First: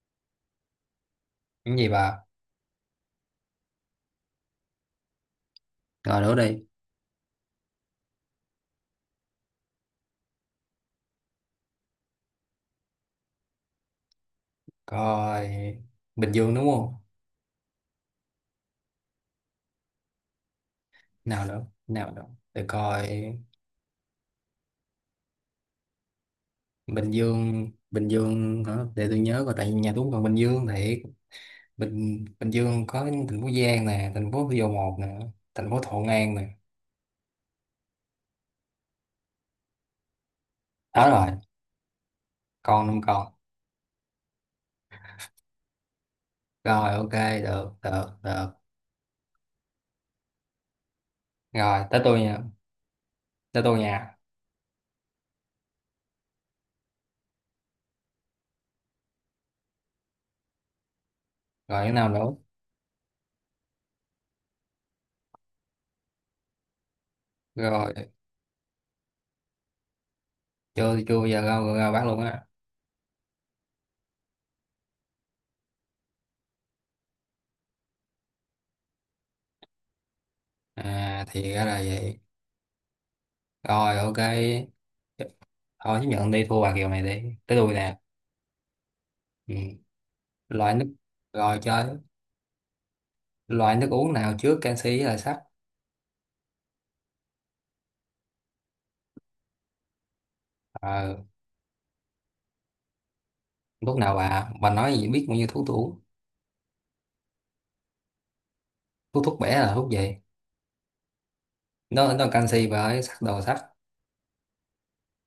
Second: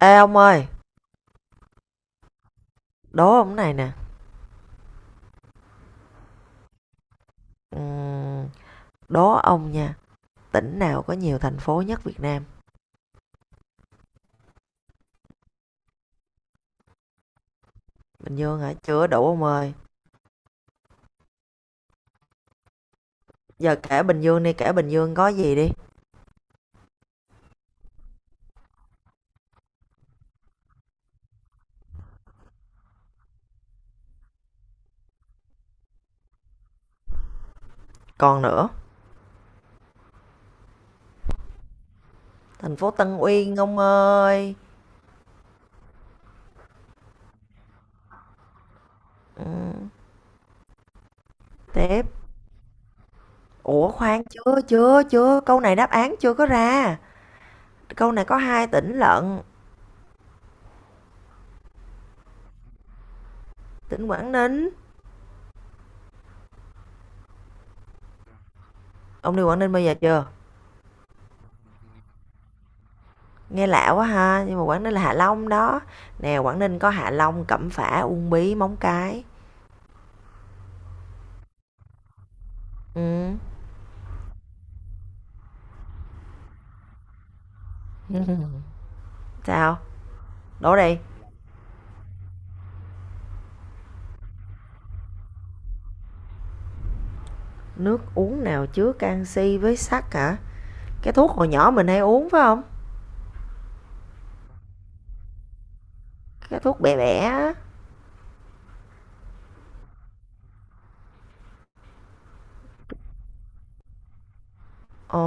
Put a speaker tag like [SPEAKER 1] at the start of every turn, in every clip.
[SPEAKER 1] Ê ông ơi,
[SPEAKER 2] Cái gì bà?
[SPEAKER 1] đố ông này nè.
[SPEAKER 2] Rồi đố đi.
[SPEAKER 1] Ừm, đố ông nha, tỉnh nào có nhiều thành phố nhất Việt Nam?
[SPEAKER 2] Coi Bình Dương đúng không?
[SPEAKER 1] Bình Dương hả? Chưa đủ ông ơi.
[SPEAKER 2] Nào nữa, nào nữa. Để coi
[SPEAKER 1] Giờ kể Bình Dương đi, kể Bình Dương có gì đi.
[SPEAKER 2] Bình Dương, Bình Dương hả? Để tôi nhớ coi tại vì nhà tôi cũng còn Bình Dương thì Bình Bình Dương có thành phố Giang nè, thành phố Thủ Dầu Một nè, thành phố Thuận An nè.
[SPEAKER 1] Còn nữa,
[SPEAKER 2] Đó rồi,
[SPEAKER 1] thành
[SPEAKER 2] còn
[SPEAKER 1] phố
[SPEAKER 2] năm
[SPEAKER 1] Tân
[SPEAKER 2] còn.
[SPEAKER 1] Uyên ông ơi.
[SPEAKER 2] Rồi ok, được, được, được.
[SPEAKER 1] Ừm,
[SPEAKER 2] Rồi, tới
[SPEAKER 1] tiếp.
[SPEAKER 2] tôi nha, tới tôi
[SPEAKER 1] Ủa
[SPEAKER 2] nha.
[SPEAKER 1] khoan, chưa, chưa, chưa. Câu này đáp án chưa có ra. Câu này có hai tỉnh lận.
[SPEAKER 2] Rồi cái nào nữa?
[SPEAKER 1] Tỉnh Quảng Ninh.
[SPEAKER 2] Rồi,
[SPEAKER 1] Ông đi Quảng Ninh bao giờ chưa?
[SPEAKER 2] chưa chưa bao giờ ra ra bác luôn á.
[SPEAKER 1] Nghe lạ quá ha, nhưng mà Quảng Ninh là Hạ Long đó. Nè, Quảng Ninh có Hạ Long, Cẩm Phả, Uông Bí, Móng Cái.
[SPEAKER 2] À thì ra là vậy. Rồi ok, thôi chứ nhận đi thua bà Kiều này đi tới đuôi nè,
[SPEAKER 1] Ừ.
[SPEAKER 2] ừ.
[SPEAKER 1] Sao?
[SPEAKER 2] Loại
[SPEAKER 1] Đổ
[SPEAKER 2] nước
[SPEAKER 1] đây,
[SPEAKER 2] rồi chơi, loại nước uống nào trước, canxi là sắt.
[SPEAKER 1] nước uống nào chứa canxi với sắt hả? Cái
[SPEAKER 2] Ờ,
[SPEAKER 1] thuốc hồi nhỏ mình hay uống phải không?
[SPEAKER 2] lúc nào bà nói gì, biết bao nhiêu thuốc tôi uống.
[SPEAKER 1] Cái thuốc bẻ bẻ.
[SPEAKER 2] Thuốc thuốc bẻ là thuốc gì? Nó là canxi và ấy sắt, đồ sắt.
[SPEAKER 1] Ồ,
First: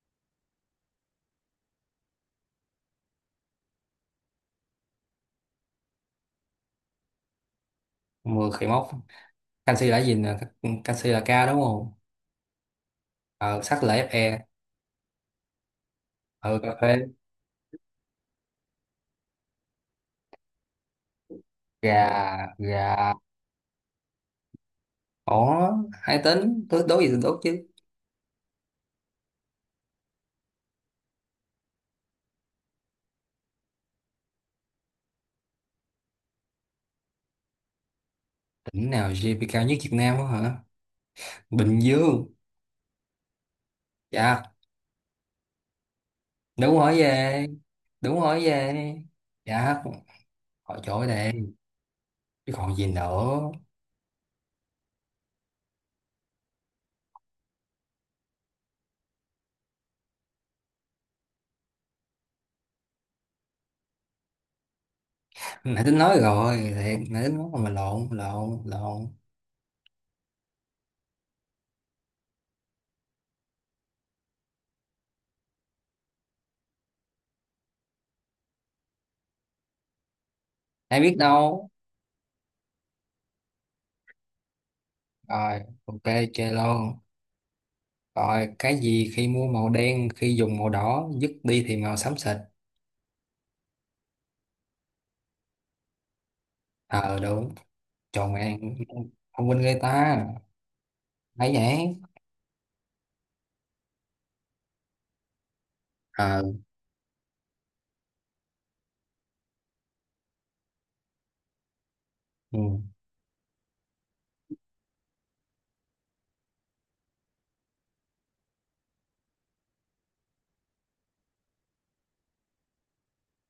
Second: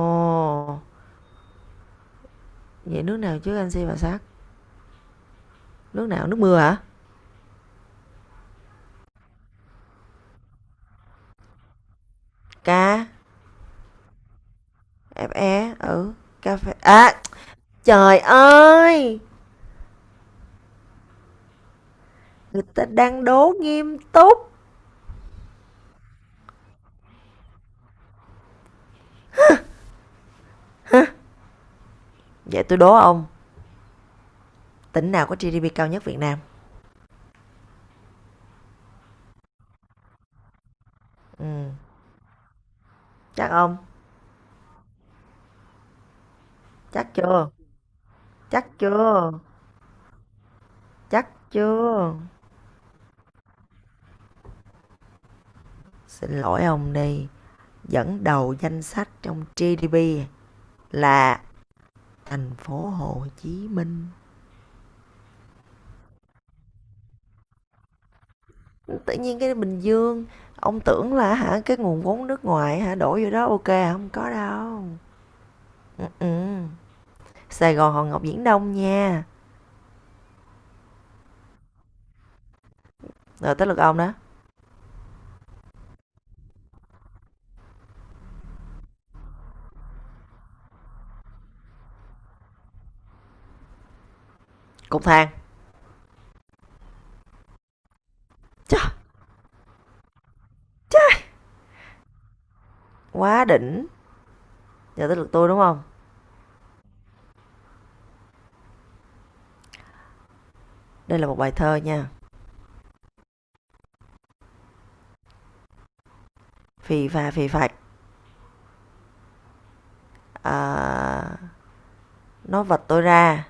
[SPEAKER 1] vậy nước nào chứa canxi và sắt? Nước nào? Nước mưa hả?
[SPEAKER 2] Mưa khỉ mốc. Canxi là gì nè, canxi là K đúng không?
[SPEAKER 1] Ca,
[SPEAKER 2] Ờ, sắt là Fe.
[SPEAKER 1] FE, ừ, cà
[SPEAKER 2] Ờ,
[SPEAKER 1] phê.
[SPEAKER 2] cà phê.
[SPEAKER 1] À, trời ơi,
[SPEAKER 2] Gà.
[SPEAKER 1] người ta
[SPEAKER 2] Gà.
[SPEAKER 1] đang đố nghiêm túc.
[SPEAKER 2] Ỏ. Hai tính tôi đố gì tôi đố chứ.
[SPEAKER 1] Vậy tôi đố ông, tỉnh nào có GDP cao nhất Việt Nam?
[SPEAKER 2] Tỉnh nào GDP cao nhất Việt Nam á hả?
[SPEAKER 1] Ừ,
[SPEAKER 2] Bình Dương.
[SPEAKER 1] chắc ông,
[SPEAKER 2] Dạ, đúng, hỏi
[SPEAKER 1] chắc
[SPEAKER 2] về,
[SPEAKER 1] chưa?
[SPEAKER 2] đúng hỏi
[SPEAKER 1] Chắc
[SPEAKER 2] về.
[SPEAKER 1] chưa?
[SPEAKER 2] Dạ, hỏi chỗ đây,
[SPEAKER 1] Chắc chưa?
[SPEAKER 2] chứ còn gì nữa.
[SPEAKER 1] Xin lỗi ông đi, dẫn đầu danh sách trong GDP là thành phố Hồ Chí Minh.
[SPEAKER 2] Nãy tính nói rồi, thiệt nãy tính nói mà lộn, lộn.
[SPEAKER 1] Tự nhiên cái Bình Dương ông tưởng là hả, cái nguồn vốn nước ngoài hả đổ vô đó ok hả? Không có đâu. Ừ, ừ. Sài Gòn Hòn Ngọc Viễn Đông nha,
[SPEAKER 2] Ai biết đâu.
[SPEAKER 1] rồi tới lượt ông đó.
[SPEAKER 2] Rồi ok, chơi luôn. Rồi, cái gì khi mua màu đen, khi dùng màu đỏ, dứt đi thì màu xám xịt?
[SPEAKER 1] Cục thang.
[SPEAKER 2] Ờ, đúng. Tròn mẹ.
[SPEAKER 1] Chà,
[SPEAKER 2] Thông minh người ta, thấy vậy.
[SPEAKER 1] quá đỉnh. Giờ tới lượt tôi đúng không,
[SPEAKER 2] Ờ.
[SPEAKER 1] đây là một bài thơ nha.
[SPEAKER 2] Ừ.
[SPEAKER 1] Phì phà phì phạch, à, nó vật tôi ra,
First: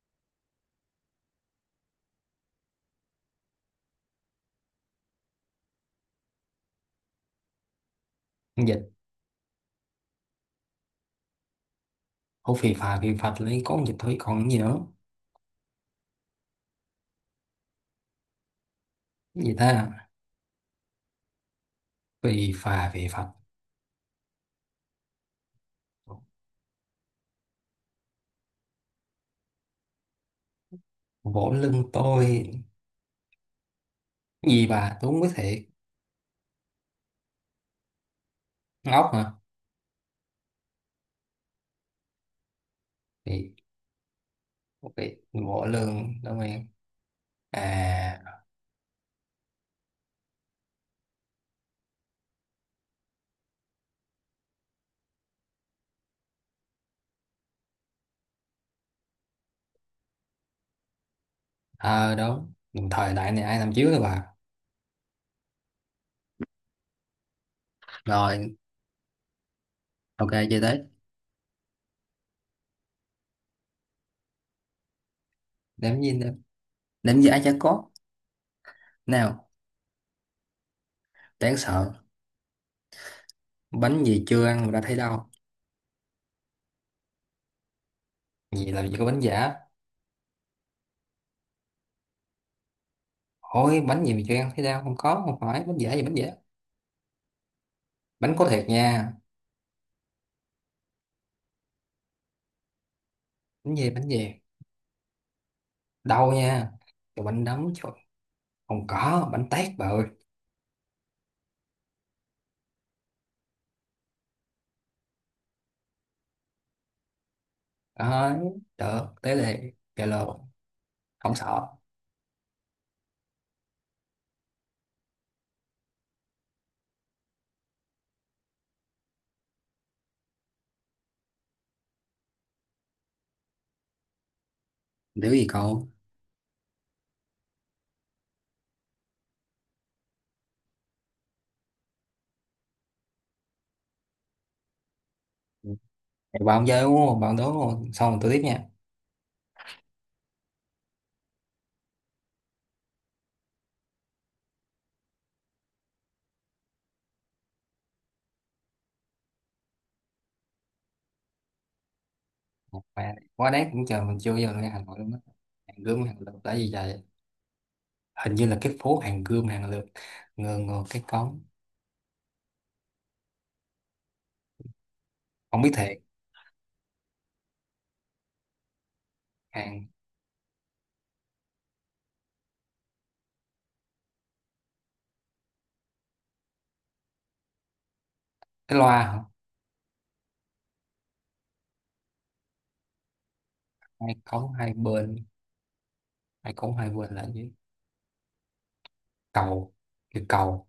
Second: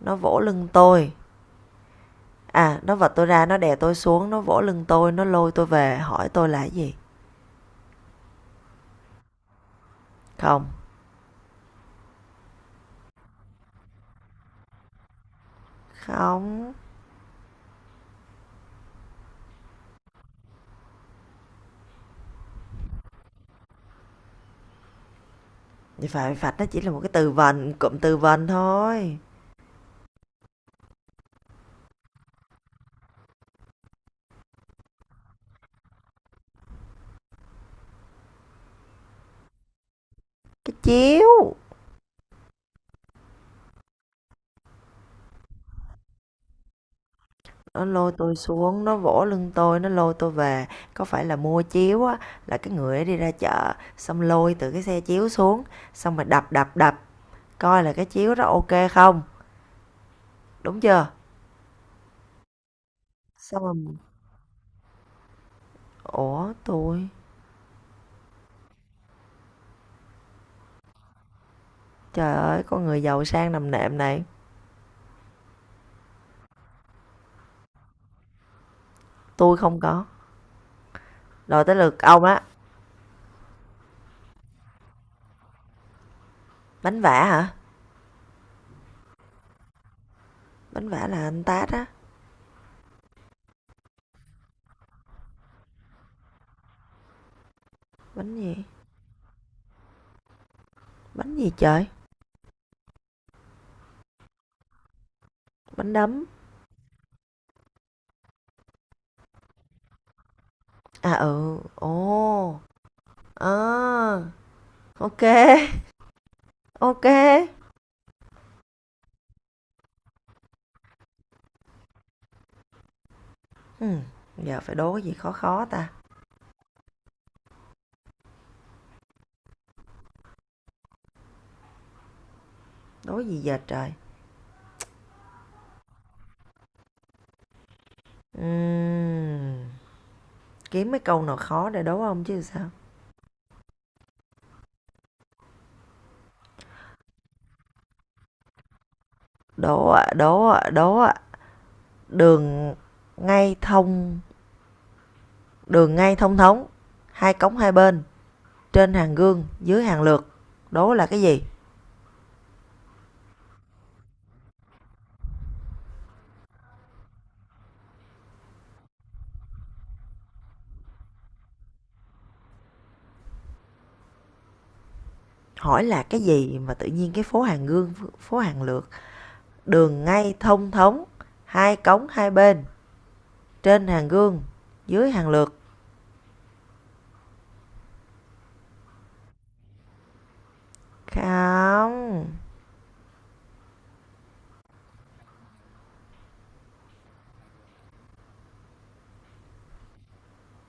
[SPEAKER 1] nó vỗ lưng tôi. À nó vật tôi ra, nó đè tôi xuống, nó vỗ lưng tôi, nó lôi tôi về, hỏi tôi là cái gì.
[SPEAKER 2] Con dịch.
[SPEAKER 1] Không,
[SPEAKER 2] Ô, phì phà phì phạch lấy con dịch thôi, còn cái gì nữa?
[SPEAKER 1] không.
[SPEAKER 2] Cái gì ta? Phì phà phì phạch,
[SPEAKER 1] Vậy phải phạt nó chỉ là một cái từ vần, cụm từ vần thôi.
[SPEAKER 2] vỗ lưng tôi. Cái gì bà, tôi không biết thiệt. Ngốc hả?
[SPEAKER 1] Cái chiếu,
[SPEAKER 2] Thì ok, bộ lương đúng em.
[SPEAKER 1] nó lôi
[SPEAKER 2] À.
[SPEAKER 1] tôi xuống, nó vỗ lưng tôi, nó lôi tôi về. Có phải là mua chiếu á, là cái người ấy đi ra chợ, xong lôi từ cái xe chiếu xuống, xong rồi đập đập đập, coi là cái chiếu đó ok không, đúng chưa?
[SPEAKER 2] Ờ đúng. Đồng thời đại này ai
[SPEAKER 1] Xong
[SPEAKER 2] làm chiếu
[SPEAKER 1] rồi,
[SPEAKER 2] rồi bà.
[SPEAKER 1] ủa tôi,
[SPEAKER 2] Rồi ok, chơi tới.
[SPEAKER 1] trời ơi, con người giàu sang nằm nệm này,
[SPEAKER 2] Đếm gì nữa, đếm giả chả có. Nào.
[SPEAKER 1] tôi không có.
[SPEAKER 2] Đáng
[SPEAKER 1] Rồi tới
[SPEAKER 2] sợ.
[SPEAKER 1] lượt ông á,
[SPEAKER 2] Bánh gì chưa ăn mà đã thấy đau?
[SPEAKER 1] bánh vả hả?
[SPEAKER 2] Gì, làm gì có bánh giả.
[SPEAKER 1] Bánh vả là anh tát á,
[SPEAKER 2] Ôi, bánh gì mà chưa ăn thấy đau, không có, không phải bánh giả gì bánh giả. Bánh
[SPEAKER 1] bánh
[SPEAKER 2] có
[SPEAKER 1] gì?
[SPEAKER 2] thiệt nha.
[SPEAKER 1] Bánh gì trời?
[SPEAKER 2] Bánh gì, bánh gì?
[SPEAKER 1] Bánh đấm.
[SPEAKER 2] Đau nha. Trời, bánh đấm trời. Không có bánh tét bà ơi.
[SPEAKER 1] À, ừ, ồ, à, ok ok, ô.
[SPEAKER 2] Đấy, được tới đây Zalo, không sợ.
[SPEAKER 1] Giờ phải đố cái gì khó khó ta? Đố gì giờ trời?
[SPEAKER 2] Nếu gì cậu.
[SPEAKER 1] Ừm, kiếm mấy câu nào khó để đố ông chứ sao?
[SPEAKER 2] Thì bạn chơi đúng không? Bạn đố luôn. Xong rồi tôi tiếp nha.
[SPEAKER 1] Đố ạ, đố ạ, đố ạ. Đường ngay thông, đường ngay thông thống, hai cống hai bên, trên hàng gương, dưới hàng lược. Đố là cái gì?
[SPEAKER 2] Mẹ, quá đáng, cũng chờ mình chưa bao giờ nghe Hà Nội luôn á. Hàng gươm hàng lược tại vì vậy. Hình như là cái phố hàng gươm hàng lược. Ngờ ngờ cái cống. Không biết
[SPEAKER 1] Hỏi
[SPEAKER 2] thiệt.
[SPEAKER 1] là cái gì mà tự nhiên cái phố hàng gương, phố hàng lược,
[SPEAKER 2] Hàng
[SPEAKER 1] đường ngay thông thống, hai cống hai bên, trên hàng gương, dưới hàng lược.
[SPEAKER 2] cái loa hả?
[SPEAKER 1] Không,
[SPEAKER 2] Hai cống hai bên. Hai cống hai bên là gì? Cầu. Cái cầu.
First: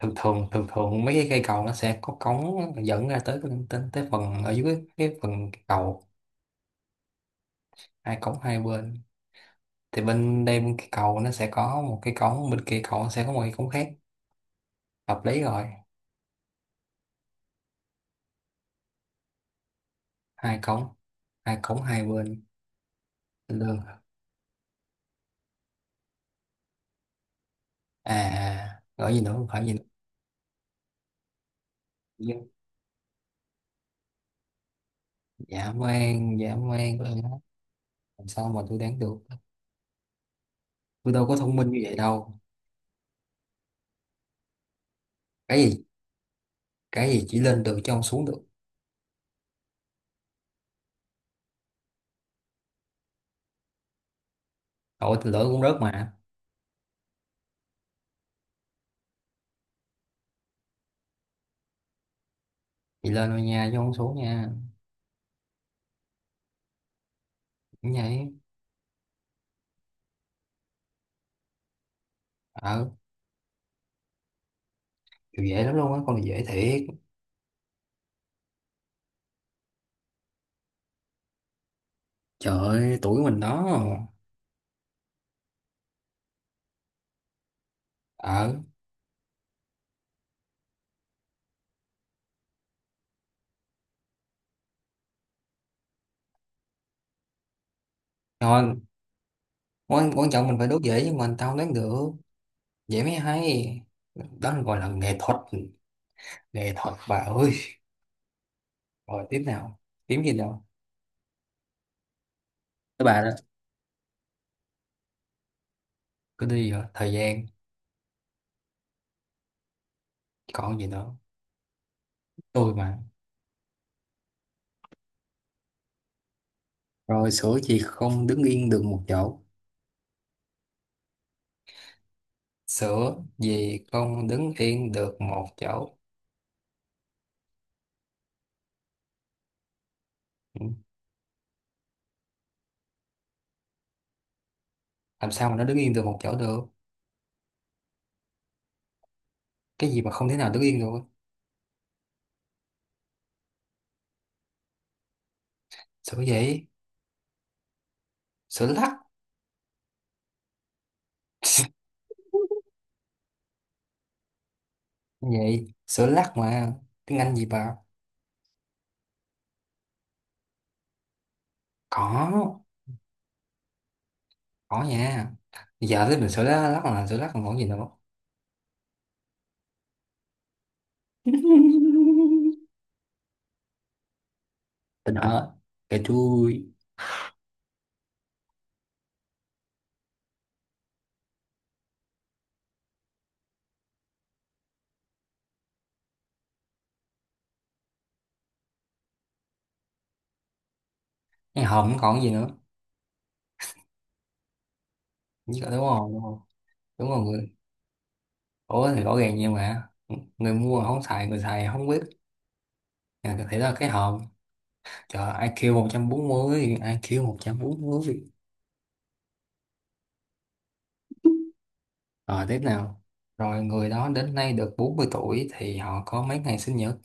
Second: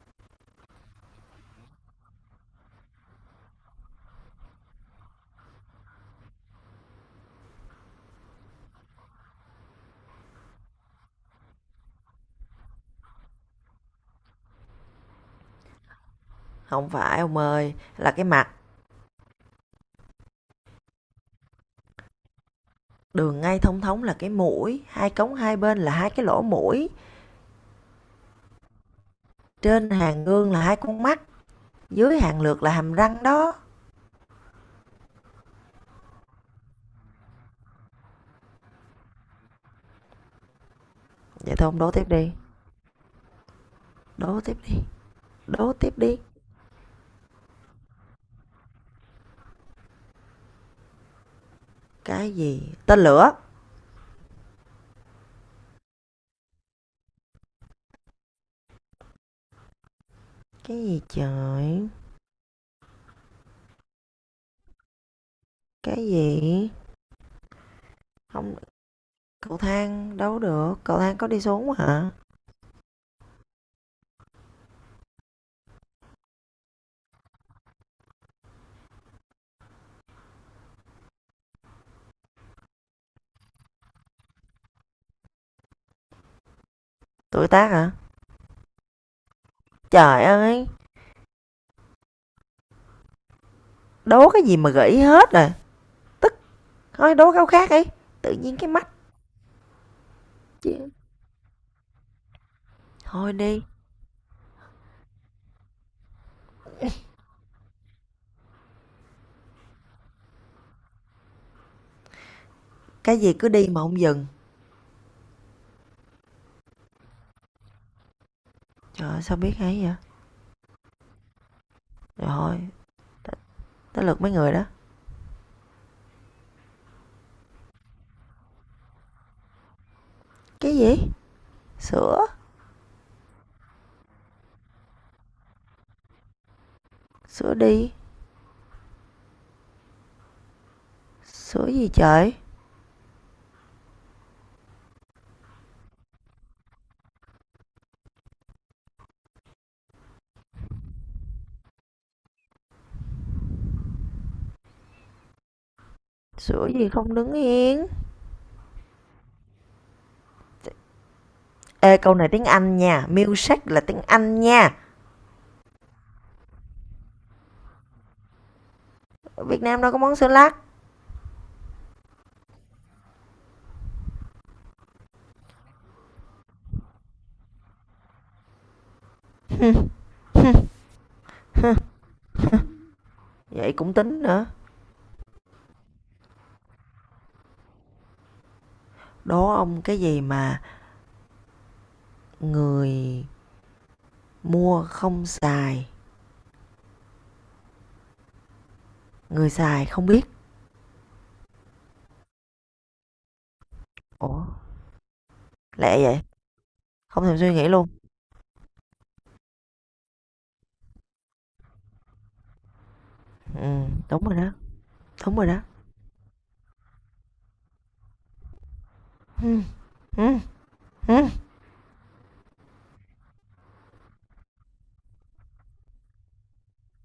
[SPEAKER 2] Thường thường mấy cái cây cầu nó sẽ có cống dẫn ra tới cái tới, tới phần ở dưới cái phần cầu. Hai cống hai bên. Thì bên đây bên cái cầu nó sẽ có một cái cống, bên kia cầu nó sẽ có một cái cống khác, hợp lý rồi.
[SPEAKER 1] không phải ông ơi, là cái mặt.
[SPEAKER 2] Hai cống, hai hai bên.
[SPEAKER 1] Đường ngay thông
[SPEAKER 2] Lương.
[SPEAKER 1] thống là cái mũi, hai cống hai bên là hai cái lỗ mũi.
[SPEAKER 2] À gọi gì nữa, không phải gì nữa.
[SPEAKER 1] Trên hàng gương là hai con mắt, dưới
[SPEAKER 2] Dạ.
[SPEAKER 1] hàng lược là hàm răng đó.
[SPEAKER 2] Dã man, dã man của em, làm sao mà tôi đoán được, tôi đâu có thông
[SPEAKER 1] Vậy thôi
[SPEAKER 2] minh
[SPEAKER 1] ông
[SPEAKER 2] như
[SPEAKER 1] đố
[SPEAKER 2] vậy
[SPEAKER 1] tiếp đi,
[SPEAKER 2] đâu.
[SPEAKER 1] đố tiếp đi,
[SPEAKER 2] Cái
[SPEAKER 1] đố
[SPEAKER 2] gì?
[SPEAKER 1] tiếp đi.
[SPEAKER 2] Cái gì chỉ lên được chứ không xuống được?
[SPEAKER 1] Cái gì? Tên lửa.
[SPEAKER 2] Tội thì lỡ cũng rớt mà.
[SPEAKER 1] Cái gì trời?
[SPEAKER 2] Chị lên thôi nha chứ không xuống nha.
[SPEAKER 1] Cái gì?
[SPEAKER 2] Cũng vậy.
[SPEAKER 1] Không, cậu thang đấu được, cậu thang có đi xuống hả?
[SPEAKER 2] Ờ, kiểu dễ lắm luôn á, con này dễ thiệt. Trời ơi, tuổi mình đó.
[SPEAKER 1] Tuổi tác hả?
[SPEAKER 2] Ờ.
[SPEAKER 1] Trời ơi, đố cái gì mà gãy hết rồi. Thôi đố câu khác đi. Tự nhiên cái
[SPEAKER 2] Rồi
[SPEAKER 1] mắt
[SPEAKER 2] quan, quan trọng mình phải đốt
[SPEAKER 1] chứ.
[SPEAKER 2] dễ nhưng mà tao đoán được. Dễ mới
[SPEAKER 1] Thôi đi.
[SPEAKER 2] hay. Đó là gọi là nghệ thuật, nghệ thuật bà ơi. Rồi tiếp nào, kiếm gì đâu, các
[SPEAKER 1] Cái
[SPEAKER 2] bạn đó.
[SPEAKER 1] gì cứ đi mà không dừng.
[SPEAKER 2] Cứ đi, rồi thời gian.
[SPEAKER 1] Trời ơi, sao biết hay vậy?
[SPEAKER 2] Còn gì nữa,
[SPEAKER 1] Rồi,
[SPEAKER 2] tôi mà.
[SPEAKER 1] t- tới lượt mấy người đó.
[SPEAKER 2] Rồi, sữa gì không đứng yên được một chỗ?
[SPEAKER 1] Cái gì? Sữa.
[SPEAKER 2] Sữa gì không đứng yên được một chỗ?
[SPEAKER 1] Sữa đi.
[SPEAKER 2] Ừ,
[SPEAKER 1] Sữa gì trời?
[SPEAKER 2] làm sao mà nó đứng yên được một chỗ được. Cái gì mà không thể nào đứng yên được? Sữa gì?
[SPEAKER 1] Sữa gì không đứng yên?
[SPEAKER 2] Sữa lắc.
[SPEAKER 1] Ê, câu này tiếng Anh nha. Milkshake là tiếng Anh nha.
[SPEAKER 2] Vậy sữa lắc mà, tiếng Anh gì bà.
[SPEAKER 1] Ở Việt Nam đâu có món sữa lắc.
[SPEAKER 2] có có nha. Giờ tới mình, sữa lắc, lắc là sữa lắc, còn còn gì nữa.
[SPEAKER 1] Vậy cũng tính nữa.
[SPEAKER 2] Tình hả? Kệ chui.
[SPEAKER 1] Đố ông cái gì mà người mua không xài, người xài không biết.
[SPEAKER 2] Cái hồn còn gì nữa.
[SPEAKER 1] Ủa,
[SPEAKER 2] Dạ, đúng rồi,
[SPEAKER 1] lẹ vậy?
[SPEAKER 2] đúng rồi. Đúng rồi
[SPEAKER 1] Không thèm
[SPEAKER 2] người.
[SPEAKER 1] suy nghĩ luôn.
[SPEAKER 2] Ủa thì rõ ràng vậy mà, người mua không xài, người xài không biết. À, thế là
[SPEAKER 1] Ừ,
[SPEAKER 2] cái hòm.
[SPEAKER 1] đúng rồi đó.
[SPEAKER 2] Trời,
[SPEAKER 1] Đúng rồi đó.
[SPEAKER 2] IQ 140, IQ 140.
[SPEAKER 1] Ừm, ừm, ừm.
[SPEAKER 2] Rồi tiếp nào. Rồi, người đó đến nay được 40 tuổi thì họ có mấy ngày sinh nhật?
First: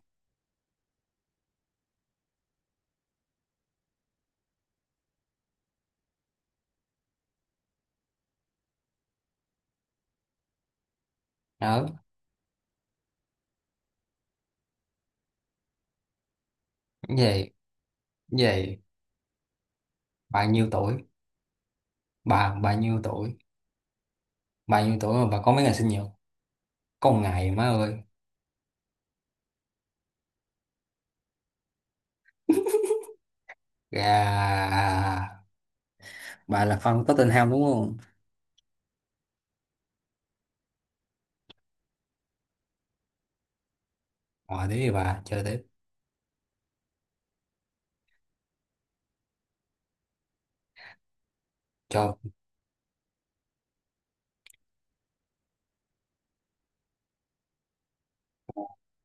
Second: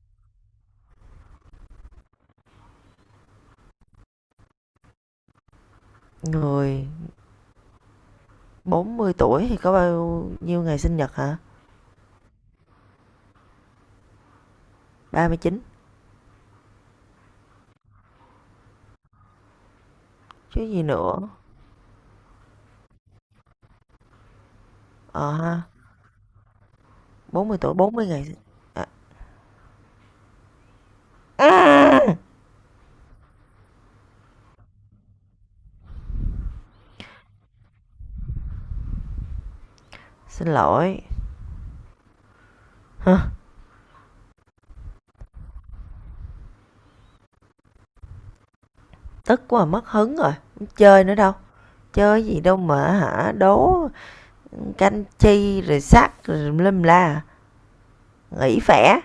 [SPEAKER 1] Người 40 tuổi thì có bao nhiêu ngày sinh nhật hả?
[SPEAKER 2] Đó.
[SPEAKER 1] 39
[SPEAKER 2] Về, về. Bà
[SPEAKER 1] chứ
[SPEAKER 2] nhiêu
[SPEAKER 1] gì
[SPEAKER 2] tuổi?
[SPEAKER 1] nữa.
[SPEAKER 2] Bà nhiêu tuổi, bà nhiêu tuổi mà
[SPEAKER 1] Ờ
[SPEAKER 2] bà có
[SPEAKER 1] ha,
[SPEAKER 2] mấy ngày sinh nhật? Có một
[SPEAKER 1] bốn
[SPEAKER 2] ngày
[SPEAKER 1] mươi
[SPEAKER 2] má
[SPEAKER 1] tuổi bốn
[SPEAKER 2] ơi.
[SPEAKER 1] mươi ngày sinh à, ừm,
[SPEAKER 2] Gà. Bà là fan Tottenham đúng không?
[SPEAKER 1] xin lỗi. Hơ,
[SPEAKER 2] Rồi thế thì bà chơi tiếp.
[SPEAKER 1] tức quá mất hứng rồi, hông chơi nữa đâu.
[SPEAKER 2] Cho.
[SPEAKER 1] Chơi gì đâu mà hả, đố canh chi rồi sắc rồi tùm la, nghỉ phẻ,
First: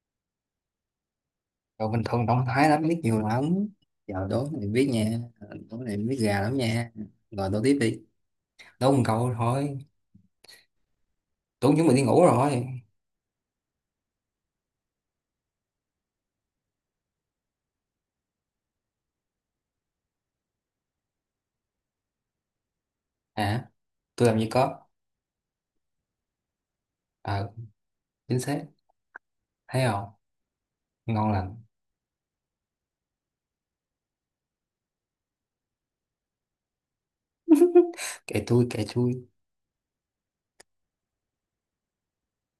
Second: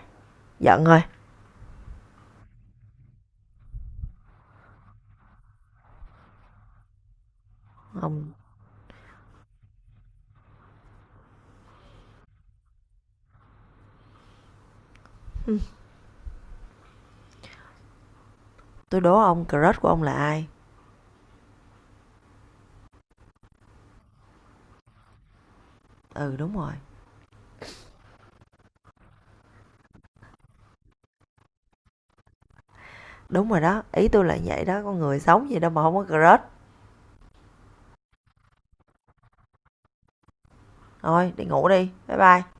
[SPEAKER 1] giận rồi.
[SPEAKER 2] Rồi bình thường động thái lắm, biết nhiều lắm, giờ đố này biết nha. Ờ, đố này biết gà lắm nha. Rồi đố tiếp đi,
[SPEAKER 1] Ông,
[SPEAKER 2] đố một câu thôi, tưởng chúng mình đi ngủ rồi.
[SPEAKER 1] tôi đố ông crush của ông là ai?
[SPEAKER 2] Hả? Tôi làm gì có.
[SPEAKER 1] Ừ,
[SPEAKER 2] Ờ, chính xác, thấy không, ngon lành.
[SPEAKER 1] đúng rồi đó, ý tôi là vậy đó, con người sống gì đâu mà không có crush.
[SPEAKER 2] Kệ tôi, kệ tôi.
[SPEAKER 1] Thôi đi ngủ đi, bye bye.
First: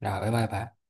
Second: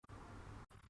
[SPEAKER 2] Rồi bye bye bà.